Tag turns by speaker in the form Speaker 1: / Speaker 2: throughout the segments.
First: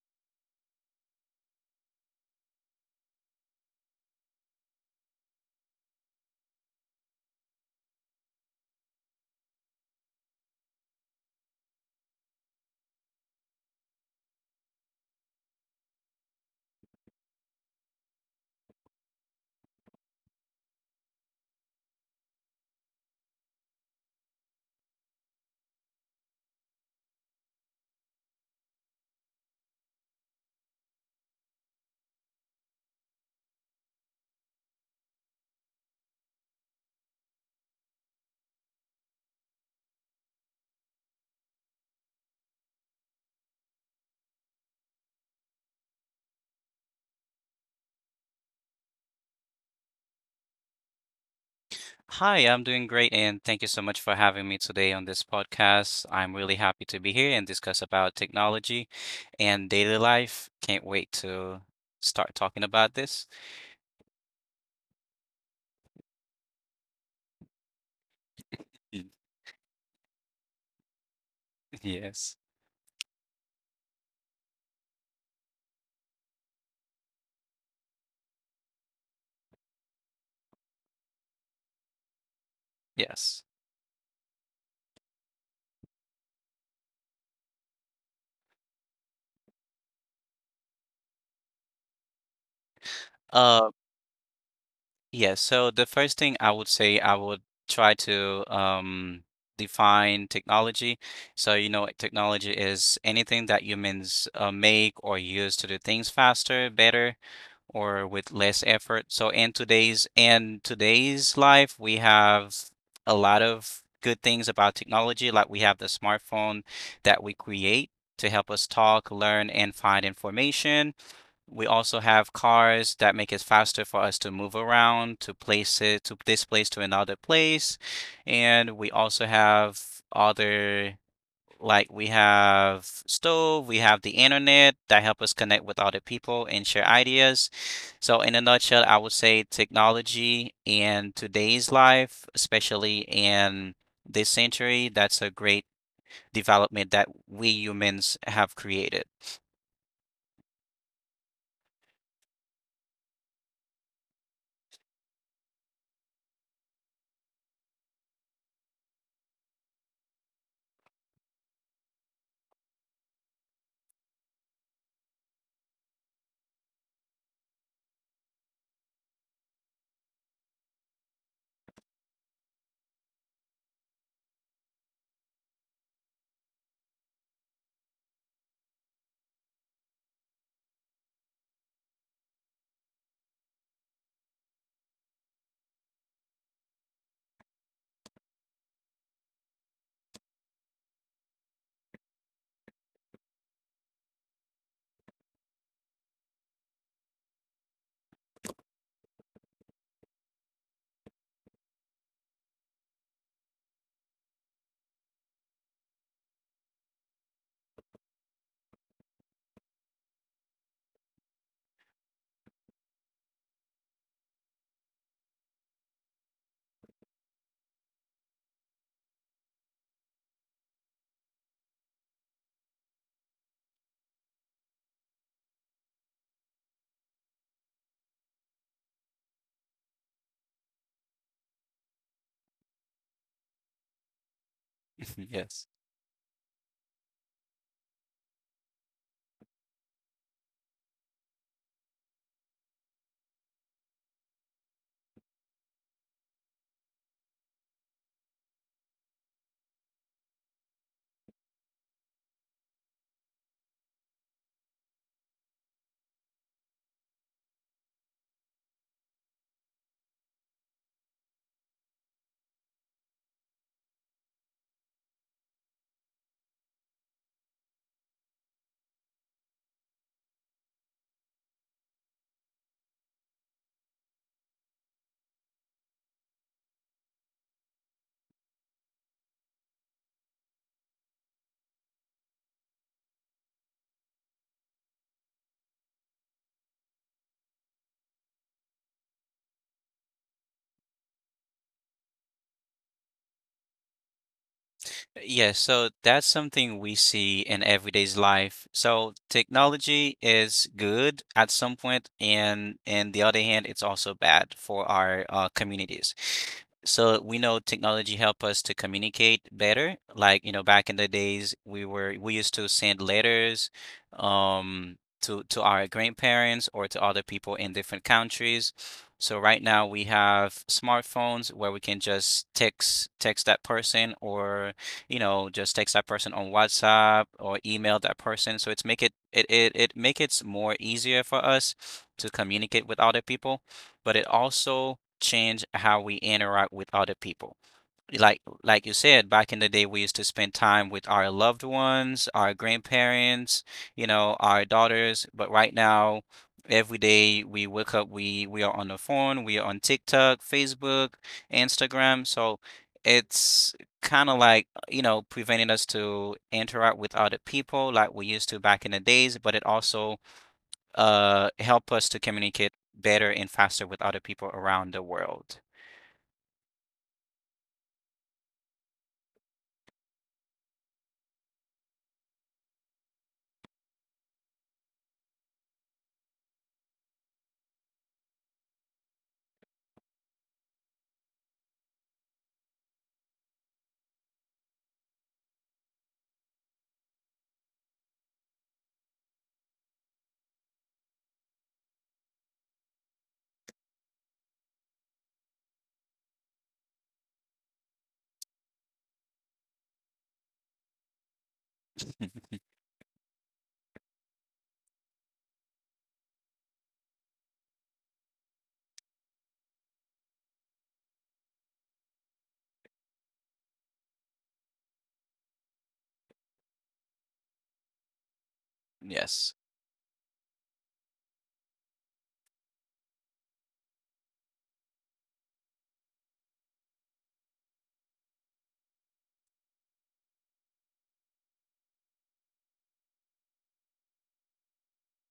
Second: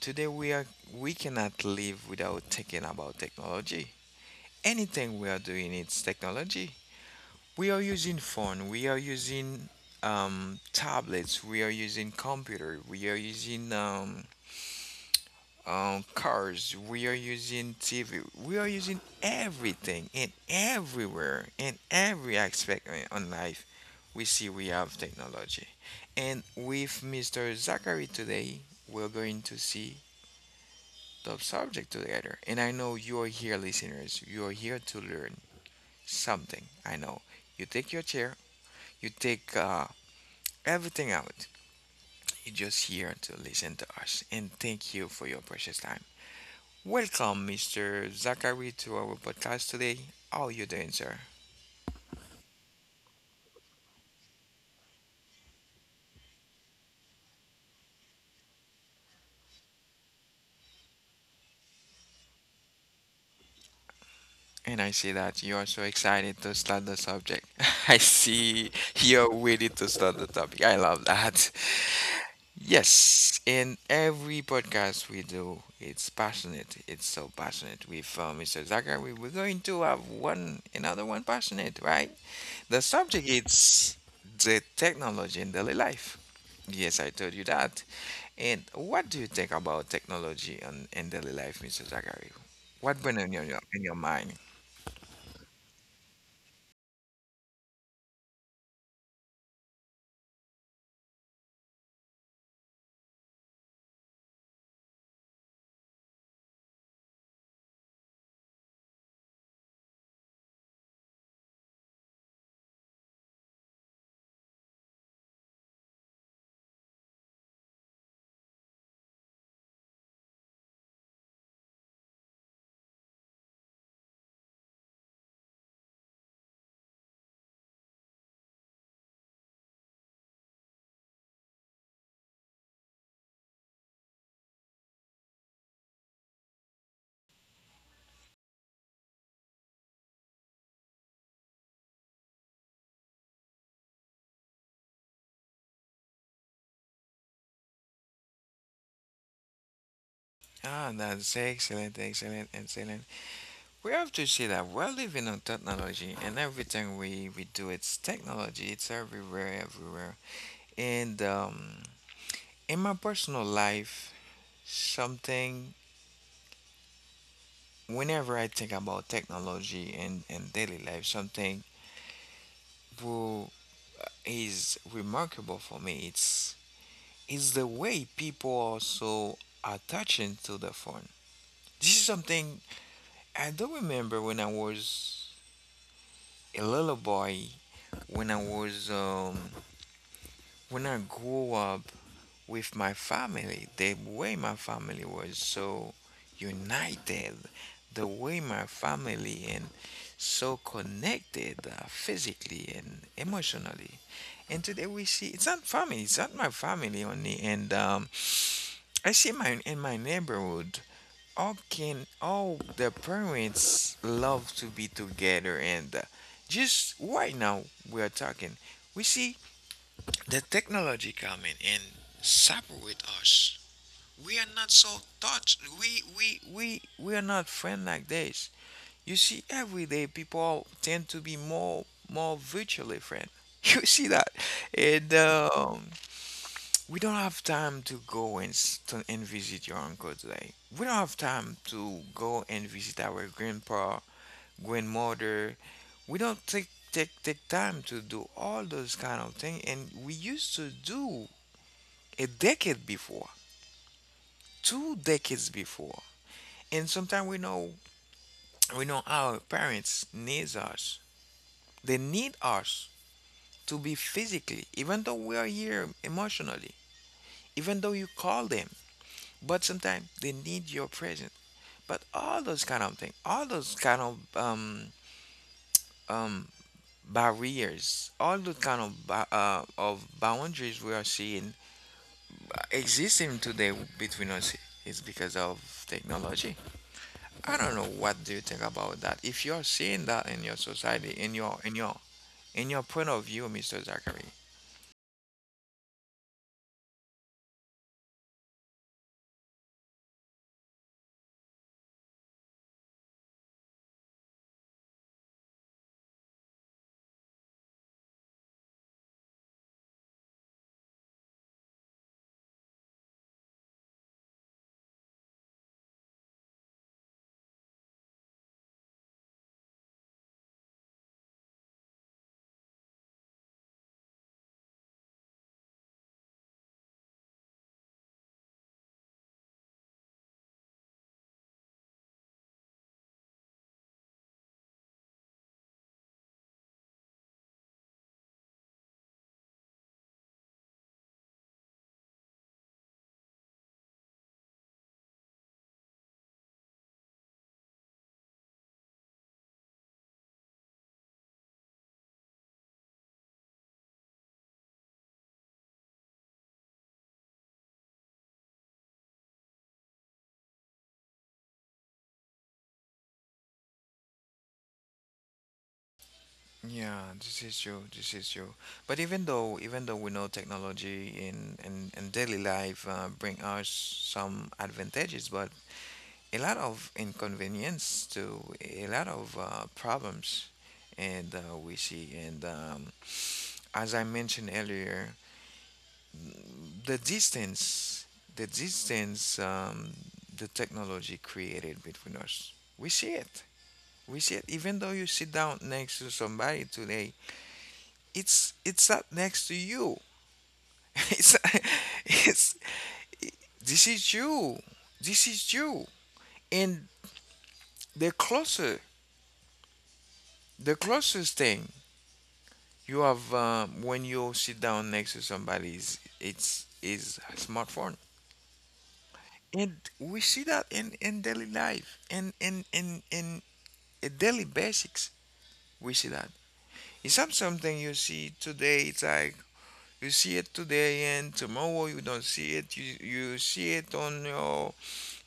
Speaker 1: today we cannot live without thinking about technology. Anything we are doing, it's technology. We are using phone. We are using tablets. We are using computer. We are using cars, we are using TV, we are using everything and everywhere in every aspect on life. We see we have technology, and with Mr. Zachary today, we're going to see the subject together. And I know you are here, listeners. You are here to learn something. I know you take your chair, you take everything out. You're just here to listen to us, and thank you for your precious time. Welcome, Mr. Zachary, to our podcast today. How you doing, sir?
Speaker 2: Hi, I'm doing great, and thank you so much for having me today on this podcast. I'm really happy to be here and discuss about technology and daily life. Can't wait to start talking about this.
Speaker 1: And I see that you are so excited to start the subject. I see
Speaker 2: Y-
Speaker 1: you're ready to start the topic. I love that.
Speaker 2: Yes,
Speaker 1: Yes, in every podcast we do, it's passionate. It's so passionate. With Mr. Zachary, we're going to have one another one passionate, right? The subject
Speaker 2: yes.
Speaker 1: is the technology in daily life. Yes, I told you that. And what do you think about technology and daily life, Mr. Zachary? What went in your mind?
Speaker 2: Yeah, so the first thing I would say, I would try to define technology. So, you know, technology is anything that humans make or use to do things faster, better, or with less effort. So, in today's life, we have a lot of good things about technology. Like we have the smartphone that we create to help us talk, learn, and find information. We also have cars that make it faster for us to move around, to place it to this place to another place. And we also have other like we have stove, we have the internet that help us connect with other people and share ideas. So in a nutshell, I would say technology in today's life, especially in this century, that's a great development that we humans have created.
Speaker 1: Ah, that's excellent, excellent, excellent. We have to see that we're living on technology, and everything we do, it's technology. It's everywhere, everywhere. And in my personal life, something whenever I think about technology and daily life, something who is remarkable for me. It's Is the way people are so attaching to the phone. This is something I do remember when I was a little boy, when I was when I grew up with my family, the way my family was so united, the way my family and so connected physically and emotionally. And today we see it's not family, it's not my family only, and I see my in my neighborhood often, all the parents love to be together, and just right now we are talking. We see the technology coming and separate us. We are not so touched. We are not friend like this. You see, every day people tend to be more virtually friend. You see that, and
Speaker 2: Yes.
Speaker 1: we don't have time to go and visit your uncle today. We don't have time to go and visit our grandpa, grandmother. We don't take time to do all those kind of things, and we used to do a decade before, two decades before. And sometimes we know our parents needs us. They need us to be physically, even though we are here emotionally, even though you call them. But sometimes they need your presence. But all those kind of things, all those kind of um barriers, all those kind of of boundaries we are seeing existing today between us is because of technology. I don't know what do you think about that. If you're seeing that in your society, in your point of view, Mr. Zachary.
Speaker 2: Yeah, so that's something we see in everyday's life. So technology is good at some point, and the other hand, it's also bad for our communities. So we know technology help us to communicate better. Like, you know, back in the days, we used to send letters um to our grandparents or to other people in different countries. So right now we have smartphones where we can just text that person or you know, just text that person on WhatsApp or email that person. So it make it more easier for us to communicate with other people, but it also change how we interact with other people like you said, back in the day, we used to spend time with our loved ones, our grandparents, you know, our daughters. But right now, every day we wake up, we are on the phone, we are on TikTok, Facebook, Instagram. So it's kind of like, you know, preventing us to interact with other people like we used to back in the days, but it also help us to communicate better and faster with other people around the world.
Speaker 1: Yeah, this is true. This is true. But even though we know technology in in daily life bring us some advantages, but a lot of inconvenience to a lot of problems and we see and as I mentioned earlier the distance the distance the technology created between us we see it even though you sit down next to somebody today it's not next to you. it's it's This is you this is you and the closer the closest thing you have when you sit down next to somebody, it's is a smartphone,
Speaker 2: Yes.
Speaker 1: and we see that in daily life, and in daily basics, we see that. It's not something you see today. It's like you see it today, and tomorrow you don't see it. You see it on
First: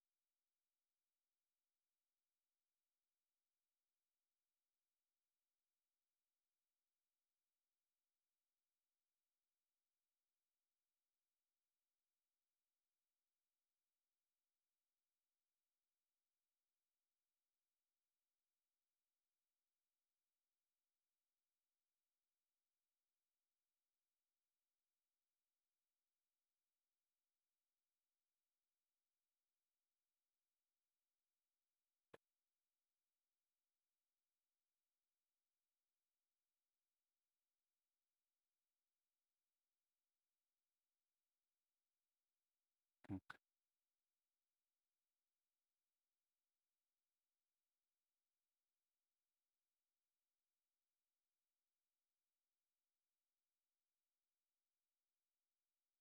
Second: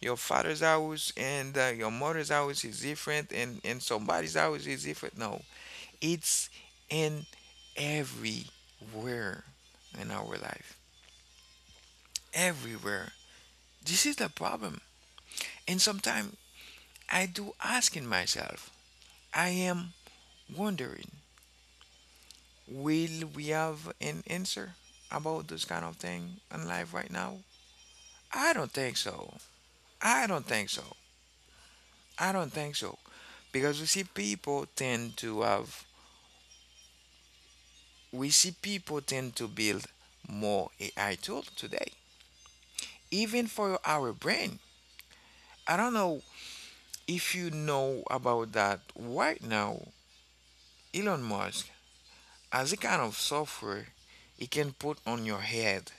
Speaker 1: your father's house, and your mother's house is different, and somebody's house is different. No, it's in everywhere in our life. Everywhere. This is the problem. And sometimes I do asking myself, I am wondering, will we have an answer about this kind of thing in life right now? I don't think so. I don't think so. I don't think so. Because we see people tend to build more AI tool today, even for our brain. I don't know if you know about that right now. Elon Musk as a kind of software you can put on your head.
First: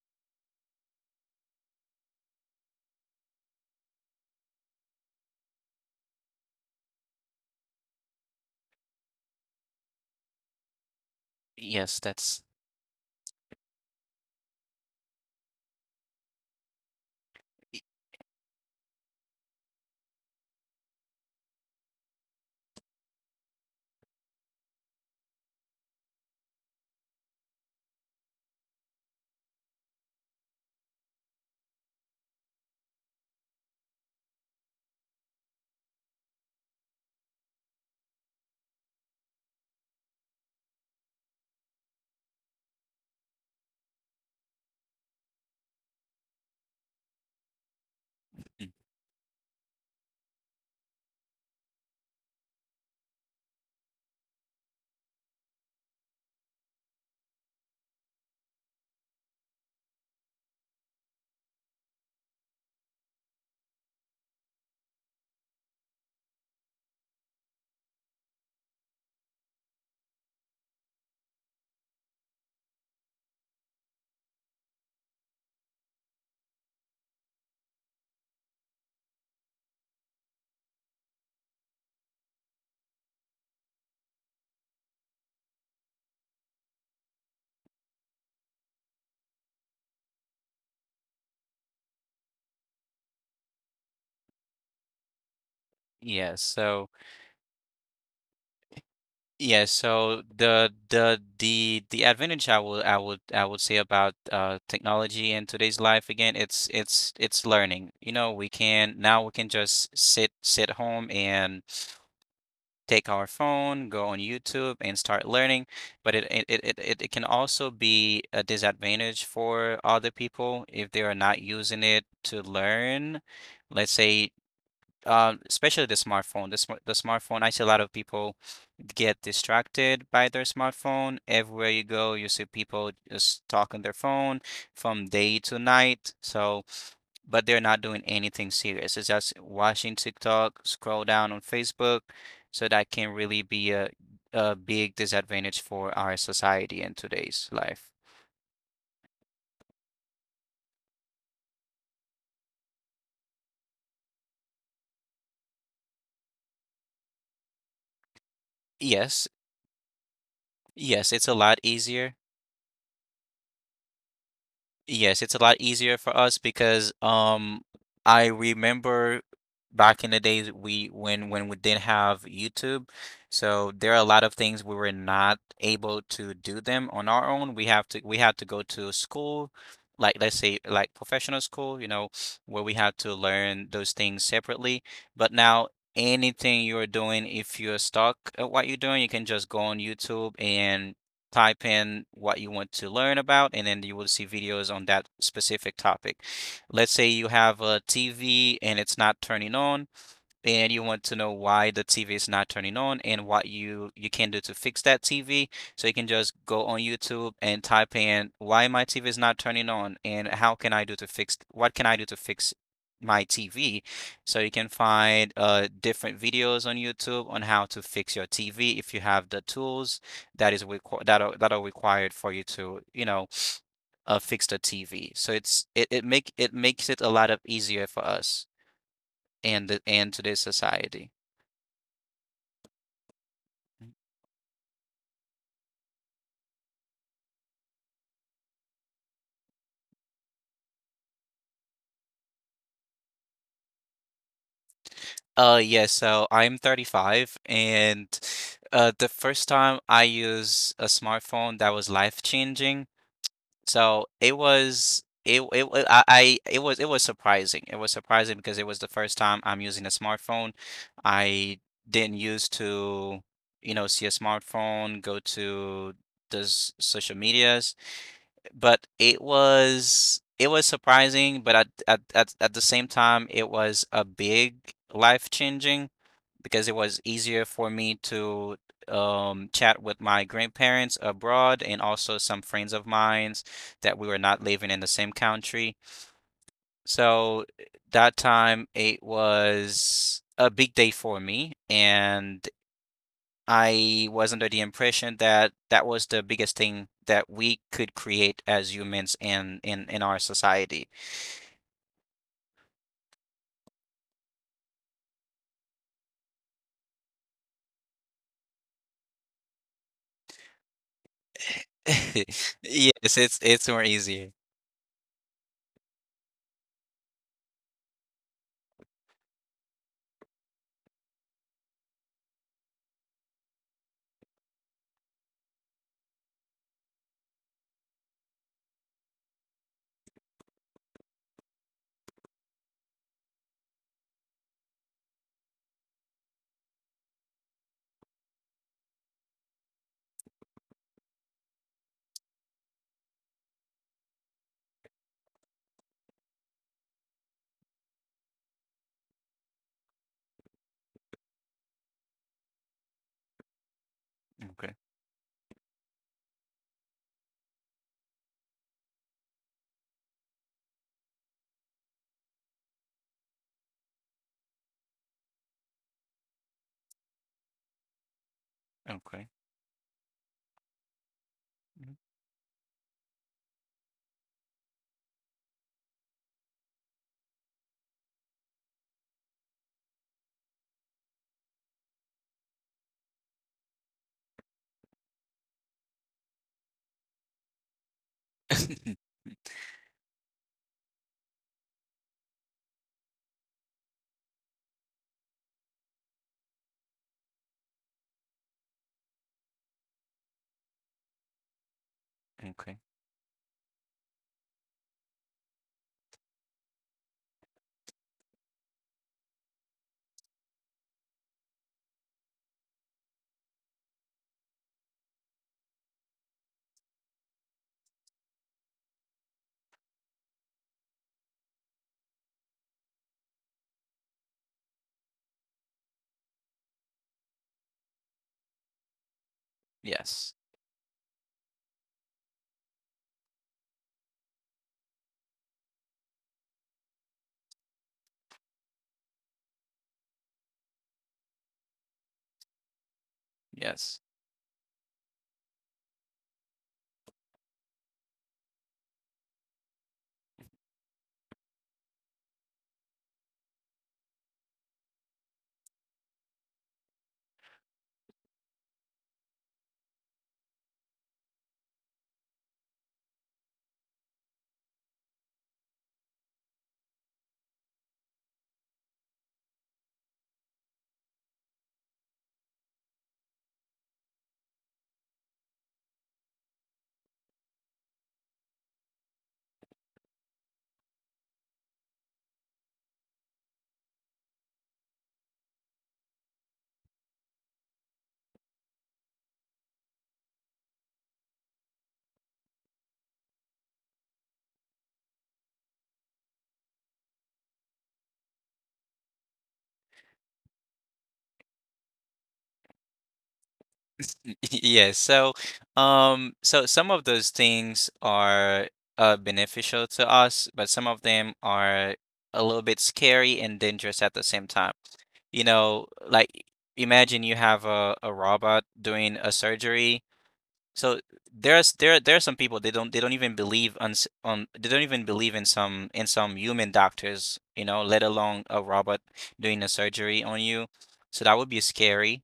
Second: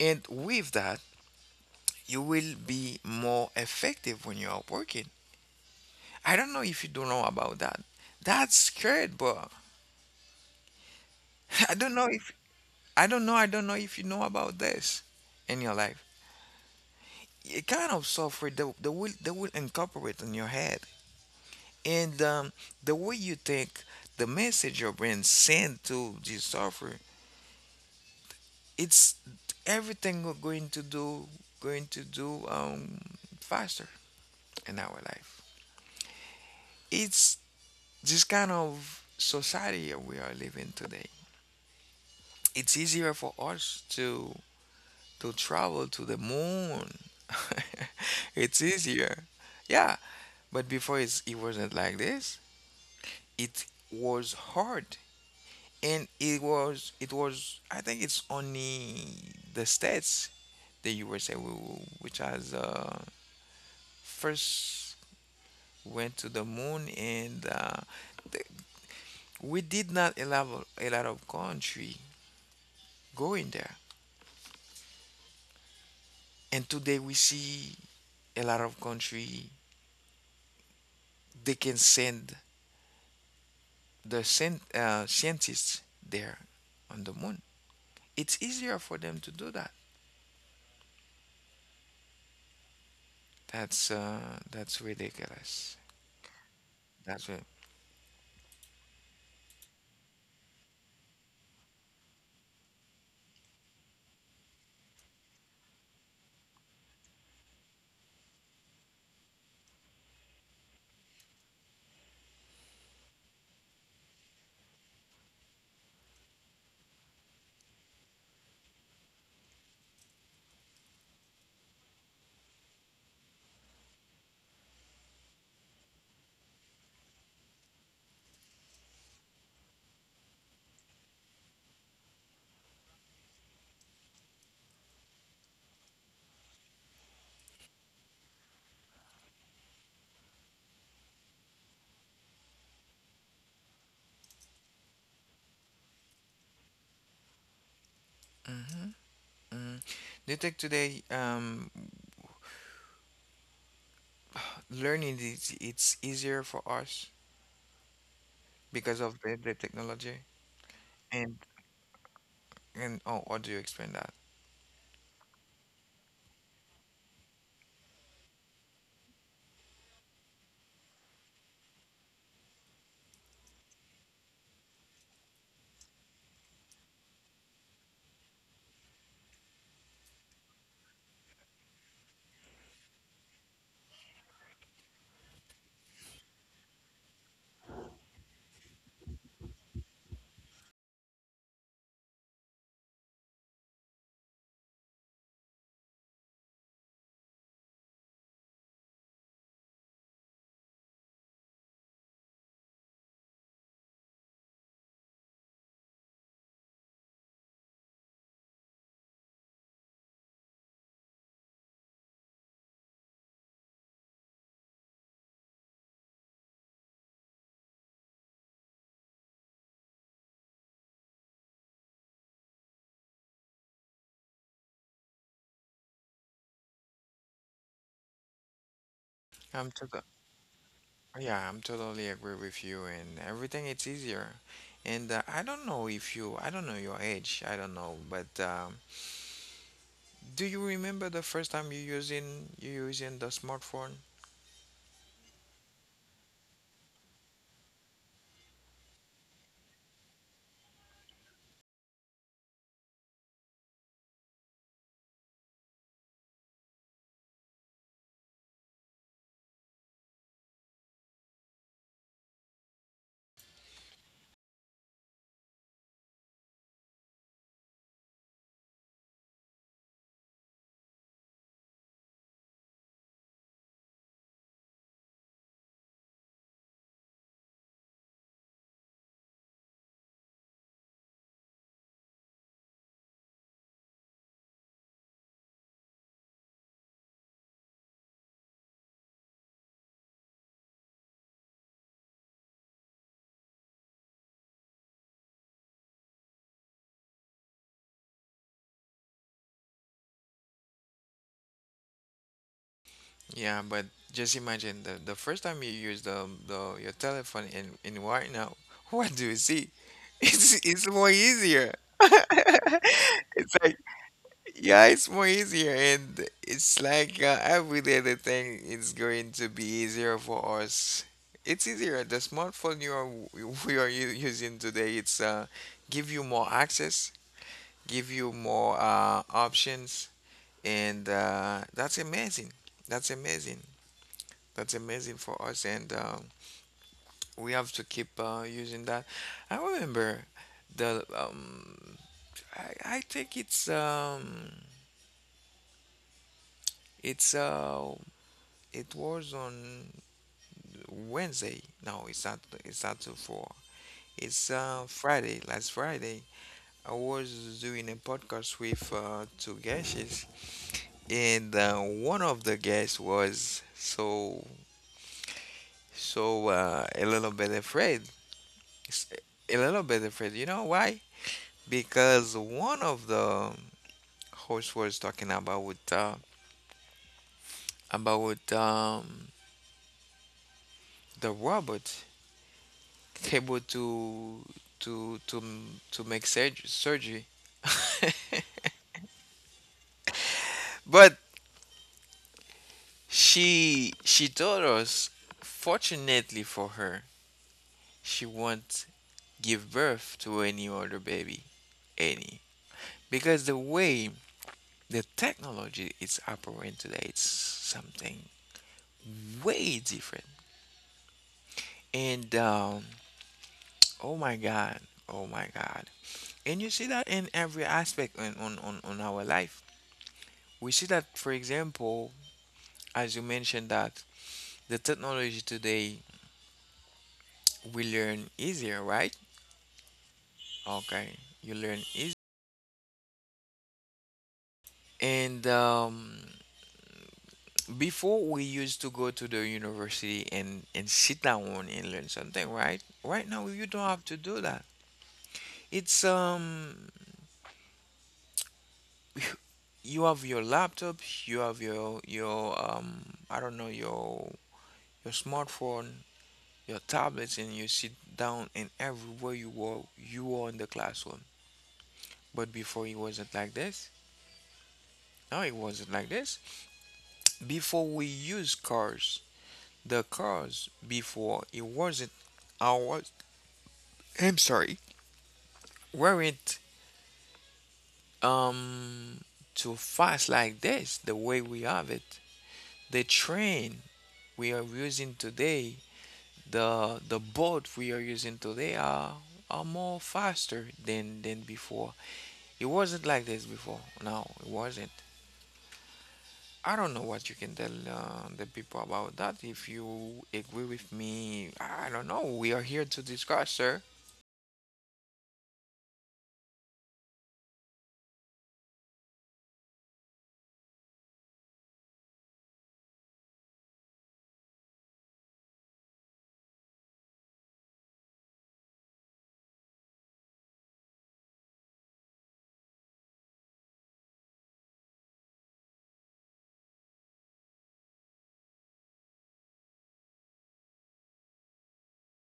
Speaker 1: And with that, you will be more effective when you are working. I don't know if you don't know about that. That's great, bro. I don't
Speaker 2: Yes,
Speaker 1: know if
Speaker 2: that's
Speaker 1: I don't know if you know about this in your life. A kind of software that will that will incorporate in your head and the way you think the message your brain send to this software it's everything we're going to do going to do um faster in our life. It's this kind of society we are living today. It's easier for us to travel to the moon. It's easier, yeah, but before it wasn't like this. It was hard and it was I think it's only the states the USA which has first went to the moon, and th- we did not allow a lot of country going there. And today we see a lot of country they can send the scientists there on the moon. It's easier for them to do that. That's ridiculous.
Speaker 2: yes. So
Speaker 1: That's it.
Speaker 2: Yeah, so the advantage I would say about technology in today's life again, it's learning. You know, we can now we can just sit home and take our phone, go on YouTube and start learning. But it can also be a disadvantage for other people if they are not using it to learn. Let's say, especially the smartphone. The smartphone, I see a lot of people get distracted by their smartphone. Everywhere you go, you see people just talking their phone from day to night. So, but they're not doing anything serious. It's just watching TikTok, scroll down on Facebook. So that can really be a big disadvantage for our society in today's life.
Speaker 1: Mhm, mhm. Do you think today learning is it's easier for us because of
Speaker 2: Yes,
Speaker 1: the technology?
Speaker 2: yes, it's a
Speaker 1: And
Speaker 2: lot easier.
Speaker 1: and oh, how do you explain that?
Speaker 2: Yes, it's a lot easier for us because I remember back in the days we when we didn't have YouTube, so there are a lot of things we were not able to do them on our own. We had to go to school, like let's say like professional school, you know, where we had to learn those things separately. But now anything you're doing, if you're stuck at what you're doing, you can just go on YouTube and type in what you want to learn about, and then you will see videos on that specific topic. Let's say you have a TV and it's not turning on and you want to know why the TV is not turning on and what you can do to fix that TV. So you can just go on YouTube and type in why my TV is not turning on and how can I do to fix my TV. So you can find different videos on YouTube on how to fix your TV if you have the tools that is requ- that are required for you to, you know, fix the TV. So it makes it a lot of easier for us
Speaker 1: I'm
Speaker 2: and the
Speaker 1: too
Speaker 2: and to the society.
Speaker 1: Yeah, I'm totally agree with you and everything it's easier. And I don't know if you I don't know your age, I don't know, but do you remember the first time you using the smartphone?
Speaker 2: Yeah, so I'm 35 and the first time I used a smartphone, that was life changing. So, it was it it wa I it was surprising. It was surprising because it was the first time I'm using a smartphone. I didn't used to, you know, see a smartphone, go to those social medias, but it was surprising, but at the same time, it was a big life-changing because it was easier for me to chat with my grandparents abroad and also some friends of mine's that we were not living in the same country. So that time it was a big day for me, and I was under the impression that that was the biggest thing that we could create as humans in our society.
Speaker 1: Yeah, but just imagine the first time you use the your telephone in right now, what do you see? It's more easier.
Speaker 2: Yes,
Speaker 1: It's
Speaker 2: it's
Speaker 1: like
Speaker 2: more easier.
Speaker 1: yeah, it's more easier, and it's like every day the thing is going to be easier for us. It's easier. The smartphone you are we are using today, it's give you more access, give you more options, and that's amazing. That's amazing. That's amazing for us, and we have to keep using that. I remember the I think it's it's uh it was on Wednesday. No, it's not. It's not too far. It's
Speaker 2: Okay.
Speaker 1: Friday. Last Friday, I was doing a podcast with two guests, and one of the guests was so so a little bit afraid. S-
Speaker 2: Okay.
Speaker 1: A little bit afraid. You know why?
Speaker 2: Mhm.
Speaker 1: Because one of the hosts was talking about uh, about um, the robot, able to to to to make surgery. But she told us, fortunately for her, she won't give birth to any other baby, any,
Speaker 2: Okay.
Speaker 1: because the way the technology is operating today, it's something way different. And oh my God, oh my God. And you see that in every aspect on our life. We see that, for example, as you mentioned, that the technology today we learn easier, right?
Speaker 2: Yes.
Speaker 1: Okay, you learn easy. And before we used to go to the university and sit down and learn something, right? Right now you don't
Speaker 2: Yes.
Speaker 1: have to do that. It's you have your laptop, you have your I don't know your smartphone, your tablets, and you sit down and everywhere you were in the classroom. But before it wasn't like this. No, it wasn't like this. Before we use cars, the cars before it wasn't ours. I'm sorry, weren't um too fast like this. The way we have it, the train we are using today, the boat we are using today are more faster than before. It wasn't like this before. No, it wasn't. I don't know what you can tell the people about that. If you agree with me, I don't know. We are here to discuss, sir.
Speaker 2: Yes. So, so some of those things are beneficial to us, but some of them are a little bit scary and dangerous at the same time. You know, like imagine you have a robot doing a surgery. So there are some people they don't even believe on s- on they don't even believe in some human doctors, you know, let alone a robot doing a surgery on you. So that would be scary,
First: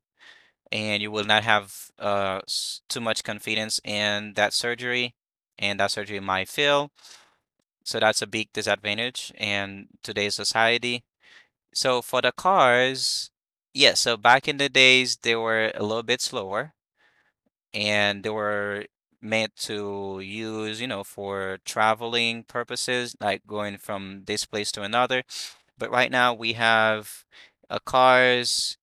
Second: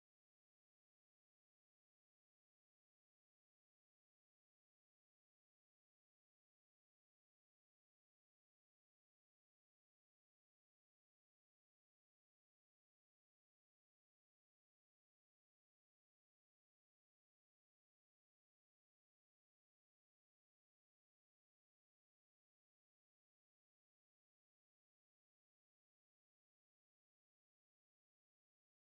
Speaker 2: and you will not have too much confidence in that surgery, and that surgery might fail. So that's a big disadvantage in today's society. So for the cars, yeah, so back in the days, they were a little bit slower and they were meant to use, you know, for traveling purposes, like going from this place to another. But right now we have cars,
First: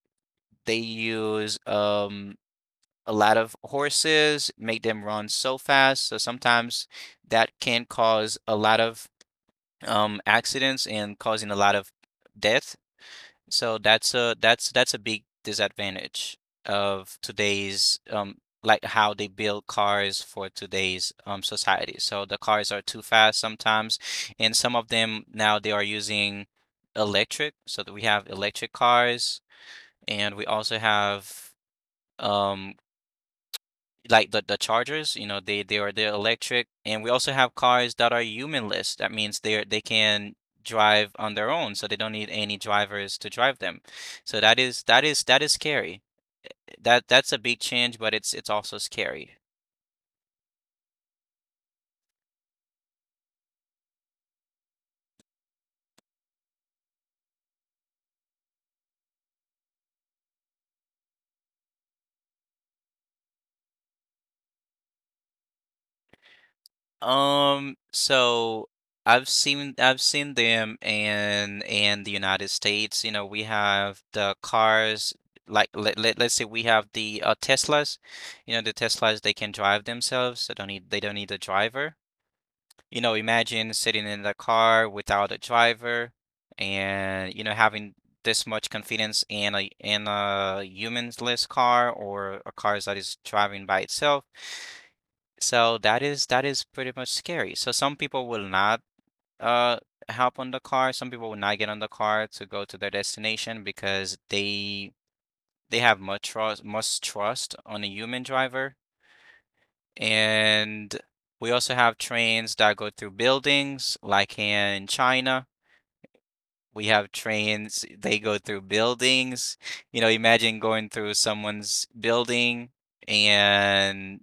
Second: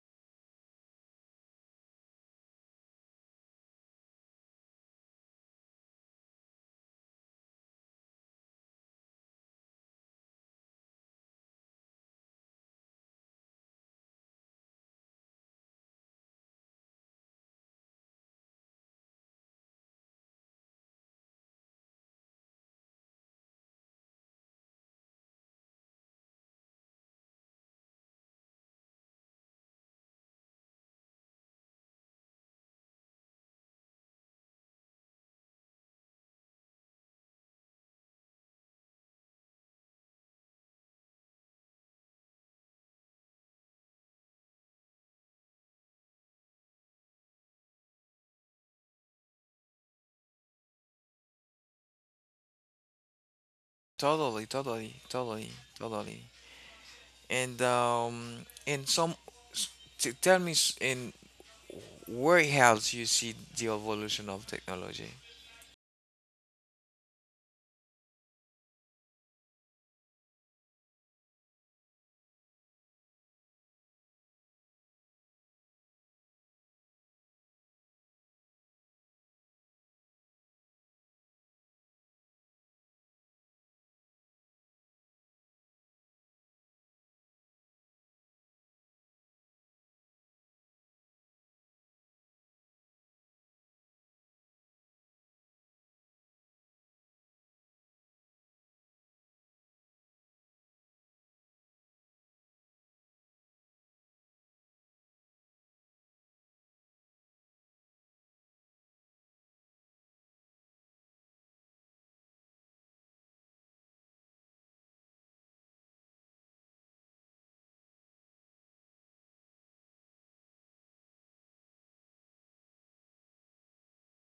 Speaker 2: they use a lot of horses, make them run so fast. So sometimes that can cause a lot of accidents and causing a lot of death. So that's a big disadvantage of today's like how they build cars for today's society. So the cars are too fast sometimes, and some of them now they are using electric. So that we have electric cars, and we also have um like the chargers, you know, they're electric, and we also have cars that are humanless. That means they can drive on their own, so they don't need any drivers to drive them. So that is that is scary. That's a big change, but it's also scary.
Speaker 1: Totally, totally, totally, totally. And some, s- tell me s- in where else you see the evolution of technology.
Speaker 2: So I've seen them in the United States. You know, we have the cars like let's say we have the Teslas. You know, the Teslas they can drive themselves. They don't need a driver. You know, imagine sitting in the car without a driver and you know having this much confidence in a humanless car or a car that is driving by itself. So that is pretty much scary. So some people will not uh hop on the car. Some people will not get on the car to go to their destination because they have much trust on a human driver. And we also have trains that go through buildings, like in China. We have trains, they go through buildings. You know, imagine going through someone's building and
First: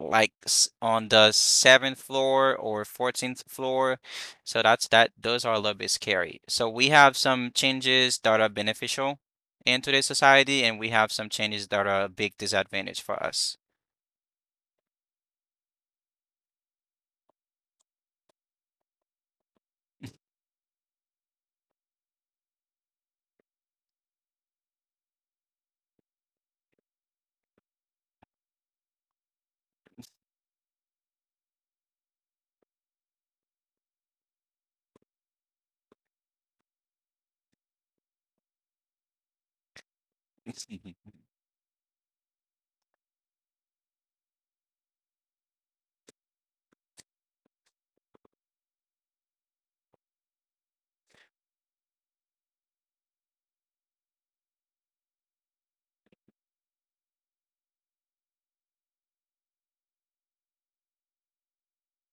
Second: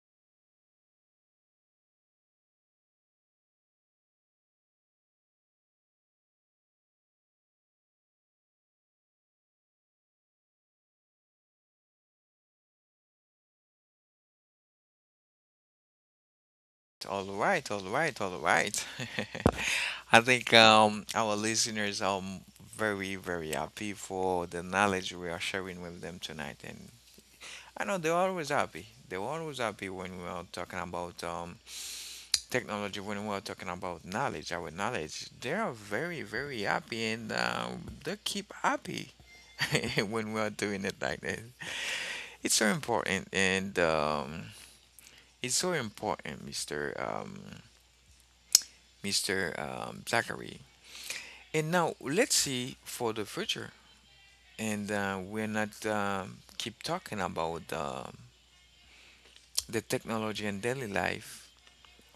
Speaker 2: on the seventh floor or 14th floor. So that's that. Those are a little bit scary. So we have some changes that are beneficial in today's society, and we have some changes that are a big disadvantage for us.
Speaker 1: All right, all right, all right. I think our listeners are very, very happy for the knowledge we are sharing with them tonight, and I know they are always happy. They were always happy when we are talking about technology, when we are talking about knowledge, our knowledge. They are very, very happy, and they keep happy when we are doing it like that. It's so important, and it's so important, Mr. Mr. Zachary. And now let's see for the future. And we're not keep talking about the technology and daily life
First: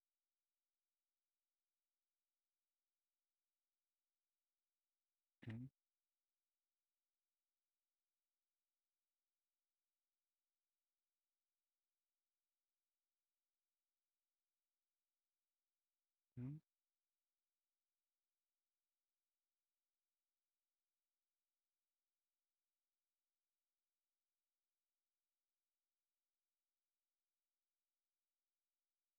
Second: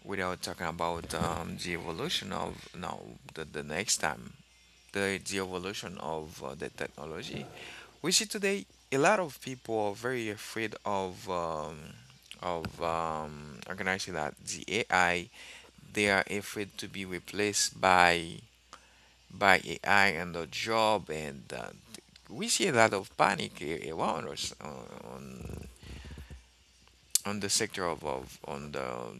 Speaker 1: without talking about the evolution of now the next time, the evolution of the technology we see today. A lot of people are very afraid of how can I say that, the AI. They are
Speaker 2: Mhm.
Speaker 1: afraid to be replaced by AI and the job, and we see a lot of panic around us, on the sector of, on the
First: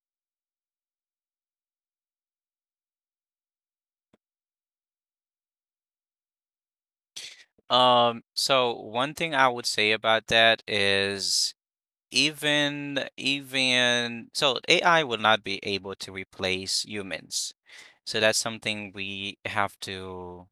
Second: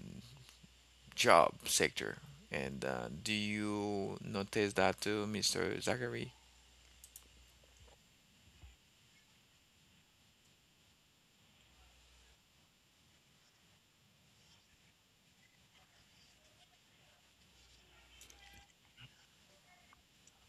Speaker 1: job sector. And do you notice that too, Mr. Zachary?
Speaker 2: So one thing I would say about that is even so AI will not be able to replace humans. So that's something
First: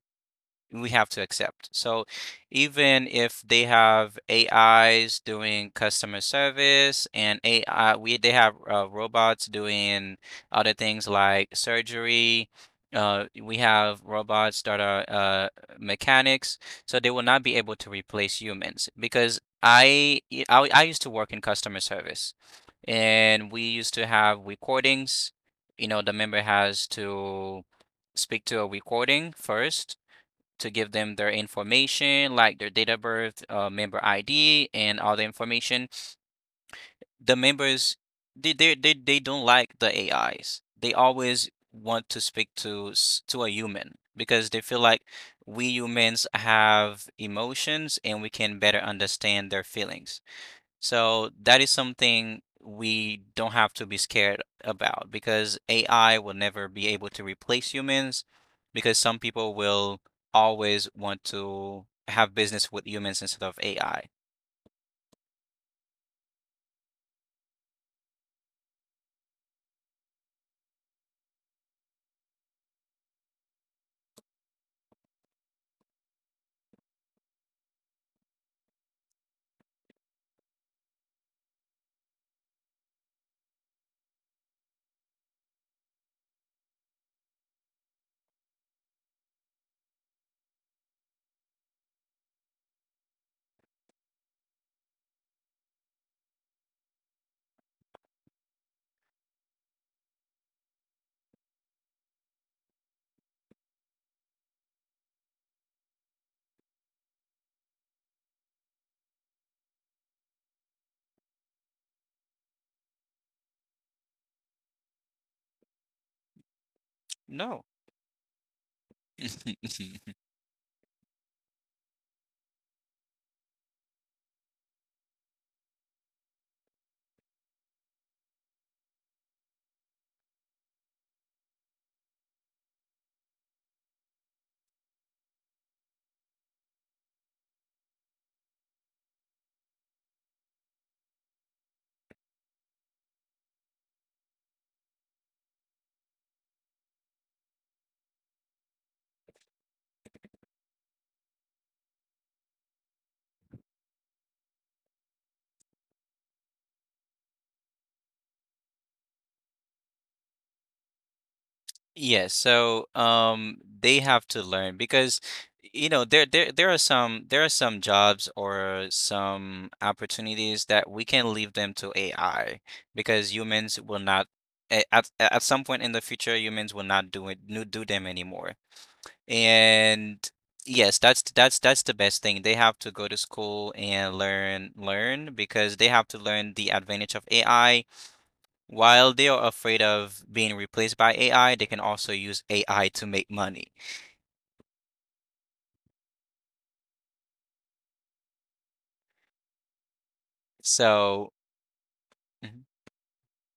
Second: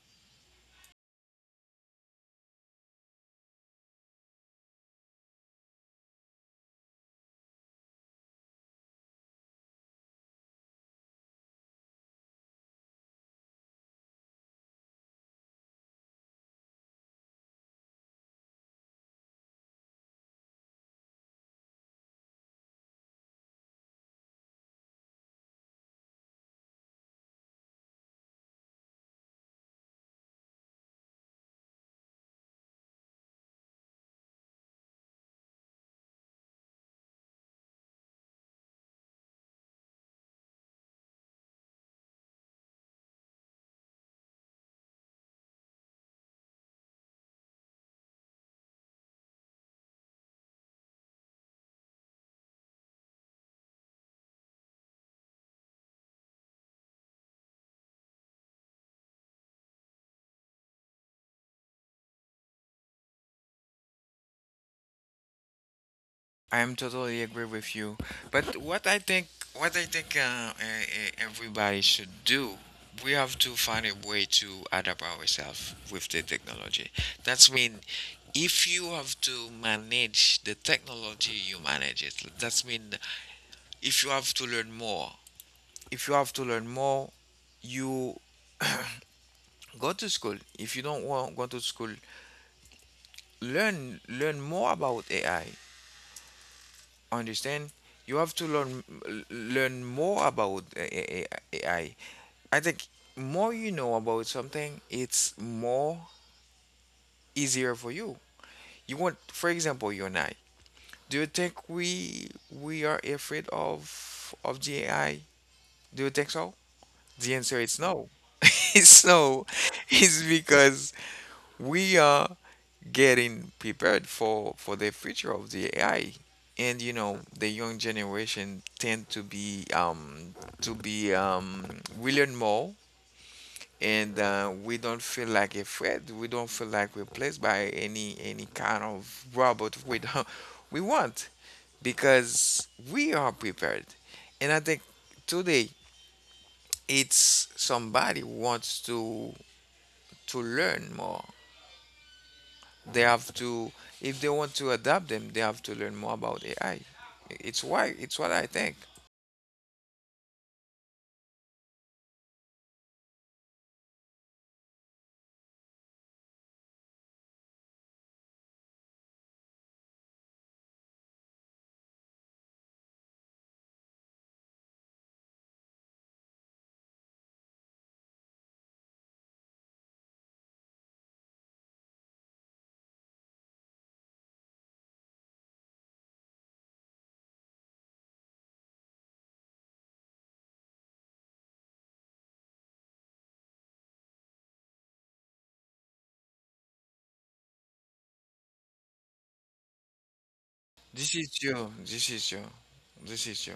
Speaker 2: we have to accept. So even if they have AIs doing customer service and AI, we they have robots doing other things like surgery. We have robots that are mechanics, so they will not be able to replace humans because I used to work in customer service and we used to have recordings. You know, the member has to speak to a recording first to give them their information, like their date of birth, member ID, and all the information. The members, they don't like the AIs. They always want to speak to to a human because they feel like we humans have emotions and we can better understand their feelings. So that is something we don't have to be scared about because AI will never be able to replace humans because some people will always want to have business with humans instead of AI.
Speaker 1: I am totally agree with you. But what I think, what I think, everybody should do, we have to find a way to adapt ourselves with the technology. That's mean if you have to manage the technology, you manage it. That's mean if you have to learn more, if you have to learn more, you go to school. If you don't want go to school, learn more about AI. Understand? You have to learn more about AI. I think more you know about something, it's more easier for you. You want, for example, you and I. Do you think we are afraid of the AI? Do you think so? The answer
Speaker 2: No.
Speaker 1: is no. It's no. It's because we are getting prepared for the future of the AI. And you know, the young generation tend to be to be um we learn more, and we don't feel like afraid, we don't feel like replaced by any kind of robot, we don't we want, because we are prepared. And I think today it's somebody wants to learn more, they have to, if they want to adapt them, they have to learn more about AI. It's why, it's what I think.
Speaker 2: Yeah, so they have to learn because you know there are some jobs or some opportunities that we can leave them to AI because humans will not at some point in the future humans will not do it no- do them anymore. And yes, that's the best thing. They have to go to school and learn because they have to learn the advantage of AI. While they are afraid of being replaced by AI, they can also use AI to make money.
Speaker 1: This
Speaker 2: So,
Speaker 1: is you. This is you.
Speaker 2: mhm.
Speaker 1: This is you.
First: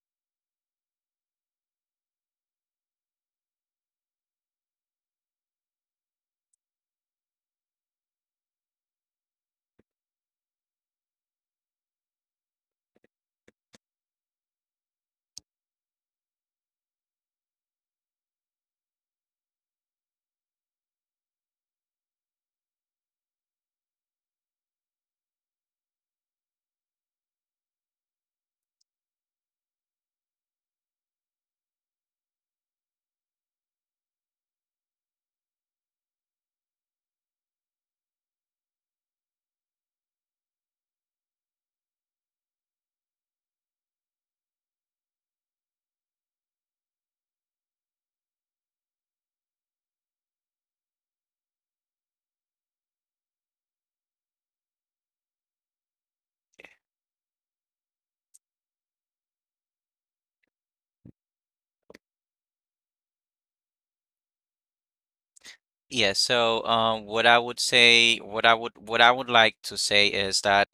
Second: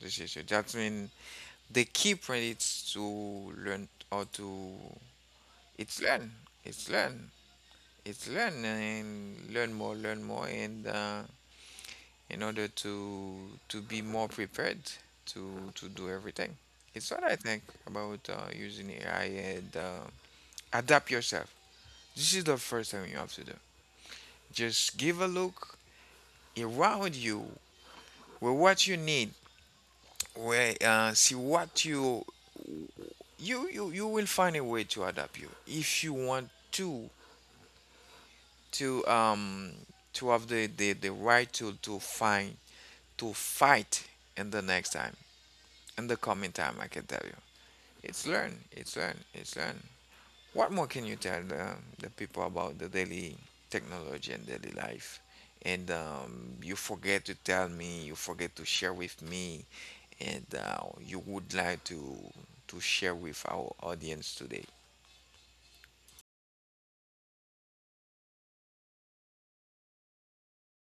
Speaker 1: This is you. That means the key point is to learn, or to it's learn. It's learn. It's learn and learn more, and in order to be more prepared to do everything. It's what I think about using AI, and adapt yourself. This is the first thing you have to do. Just give a look around you with what you need, where see what you will find a way to adapt you if you want to to um have the right tool to find, to fight in the next time, in the coming time. I can tell you it's learn, it's learn, it's learn. What more can you tell the people about the daily technology and daily life? And you forget to tell me, you forget to share with me, and you would like to share with our audience today.
Speaker 2: Yeah, so what I would say, what I would like to say is that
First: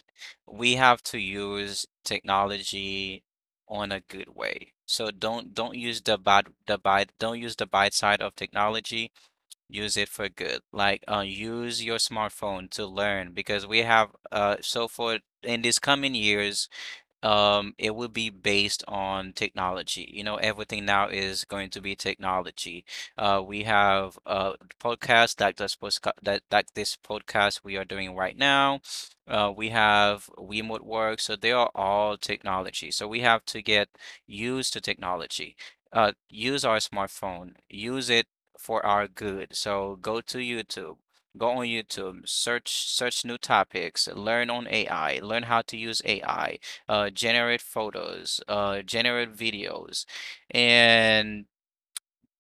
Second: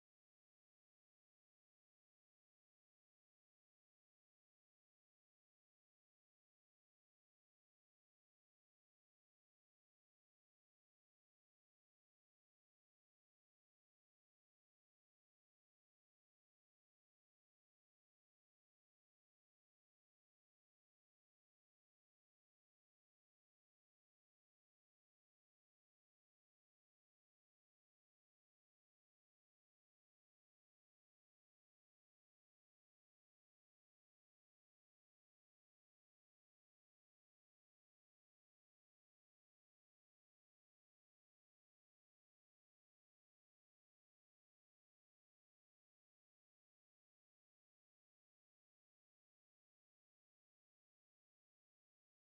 Speaker 2: we have to use technology on a good way. So don't use the bad side of technology. Use it for good. Like use your smartphone to learn because we have so for in these coming years, it will be based on technology. You know, everything now is going to be technology. We have podcast like this podcast we are doing right now. We have remote work, so they are all technology. So we have to get used to technology. Use our smartphone. Use it for our good. So go on YouTube, search new topics, learn on AI, learn how to use AI, generate photos, generate videos, and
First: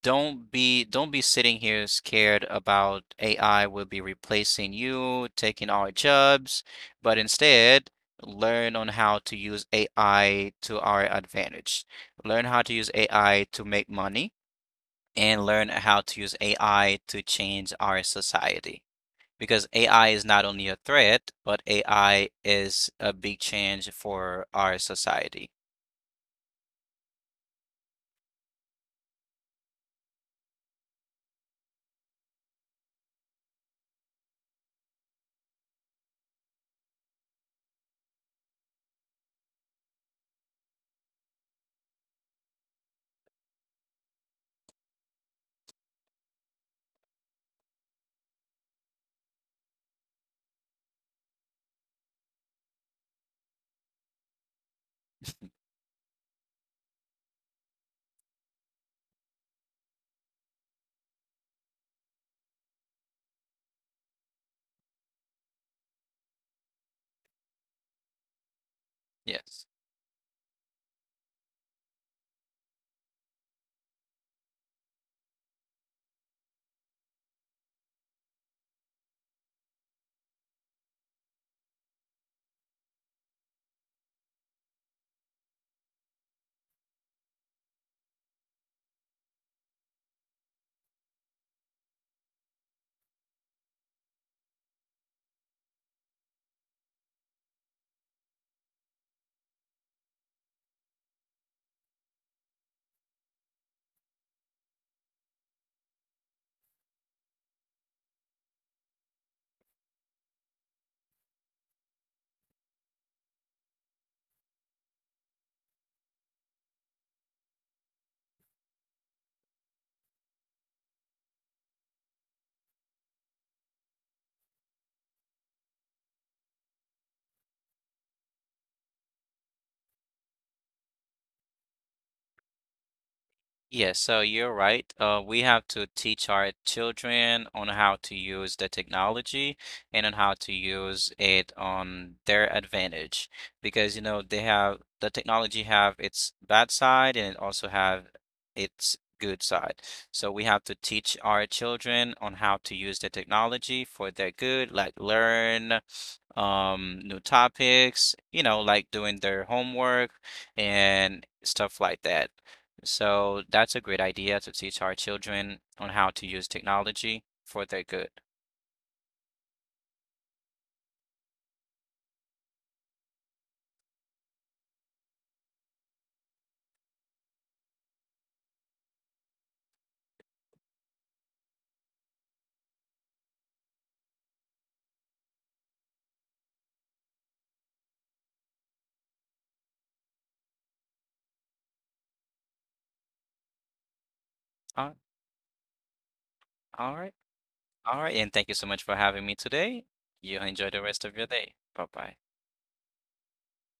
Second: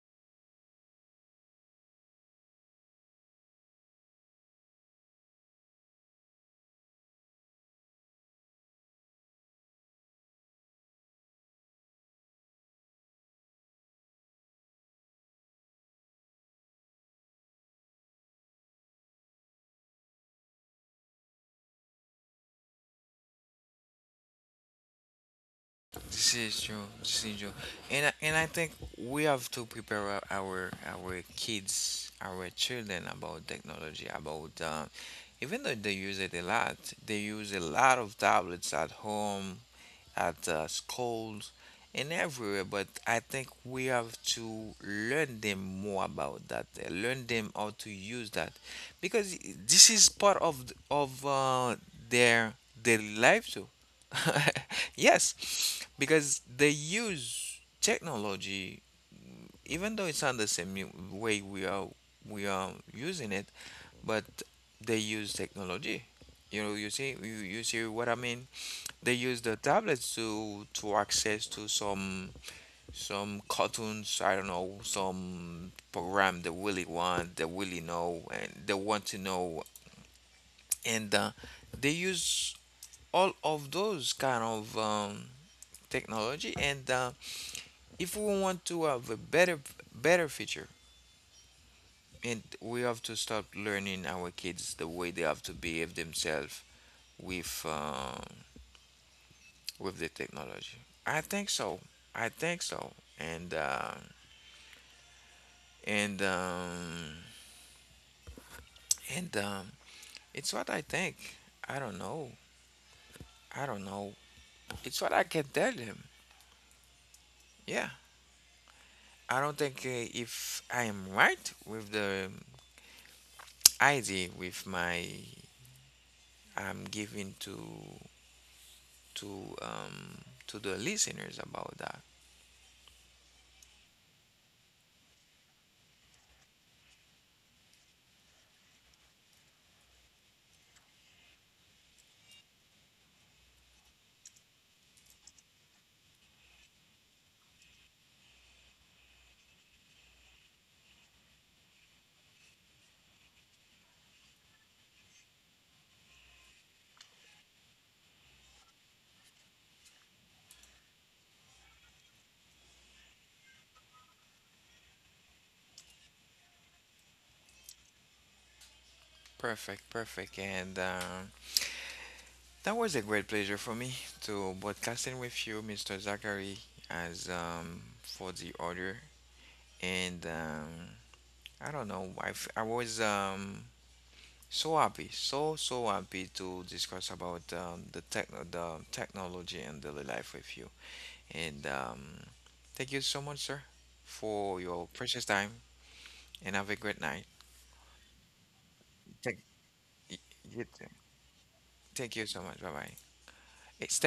Speaker 2: don't be sitting here scared about AI will be replacing you, taking our jobs, but instead learn on how to use AI to our advantage. Learn how to use AI to make money and learn how to use AI to change our society. Because AI is not only a threat, but AI is a big change for our society.
Speaker 1: This is true. This is true. And I think we have to prepare our kids, our children, about technology, about even though they use it a lot, they use a lot of tablets at home, at schools and everywhere. But I think we have to learn them more about that, learn them how to use that, because this is part of their daily life too. Yes, because they use technology, even though it's not the same way we are using it. But they use technology. You know, you see, you see what I mean. They use the
Speaker 2: Yes.
Speaker 1: tablets to access to some cartoons, I don't know, some program they really want, they really know, and they want to know, and they use all of those kind of technology. And if we want to have a better future, and we have to start learning our kids the way they have to behave themselves with. With the technology. I think so. I think so. And and um, and um, it's what I think. I don't know. I don't know. It's what I can tell him. Yeah. I don't think if I am right with the idea with my I'm giving to to um the listeners about that.
Speaker 2: Yes, so you're right. We have to teach our children on how to use the technology and on how to use it on their advantage because you know they have the technology have its bad side and it also have its good side. So we have to teach our children on how to use the technology for their good, like learn, new topics, you know, like doing their homework and stuff like that. So that's a great idea to teach our children on how to use technology for their good.
Speaker 1: Perfect, perfect. And that was a great pleasure for me to broadcasting with you, Mr. Zachary, as for the order. And I don't know, I was so happy, so happy to discuss about the technology and daily life with you. And thank you so much, sir, for
Speaker 2: Uh,
Speaker 1: your precious time. And have a
Speaker 2: all
Speaker 1: great
Speaker 2: right.
Speaker 1: night.
Speaker 2: All right. And thank you so much for having me
Speaker 1: Thank
Speaker 2: today.
Speaker 1: you.
Speaker 2: You enjoy the rest of your day. Bye bye.
Speaker 1: Thank you so much. Bye bye.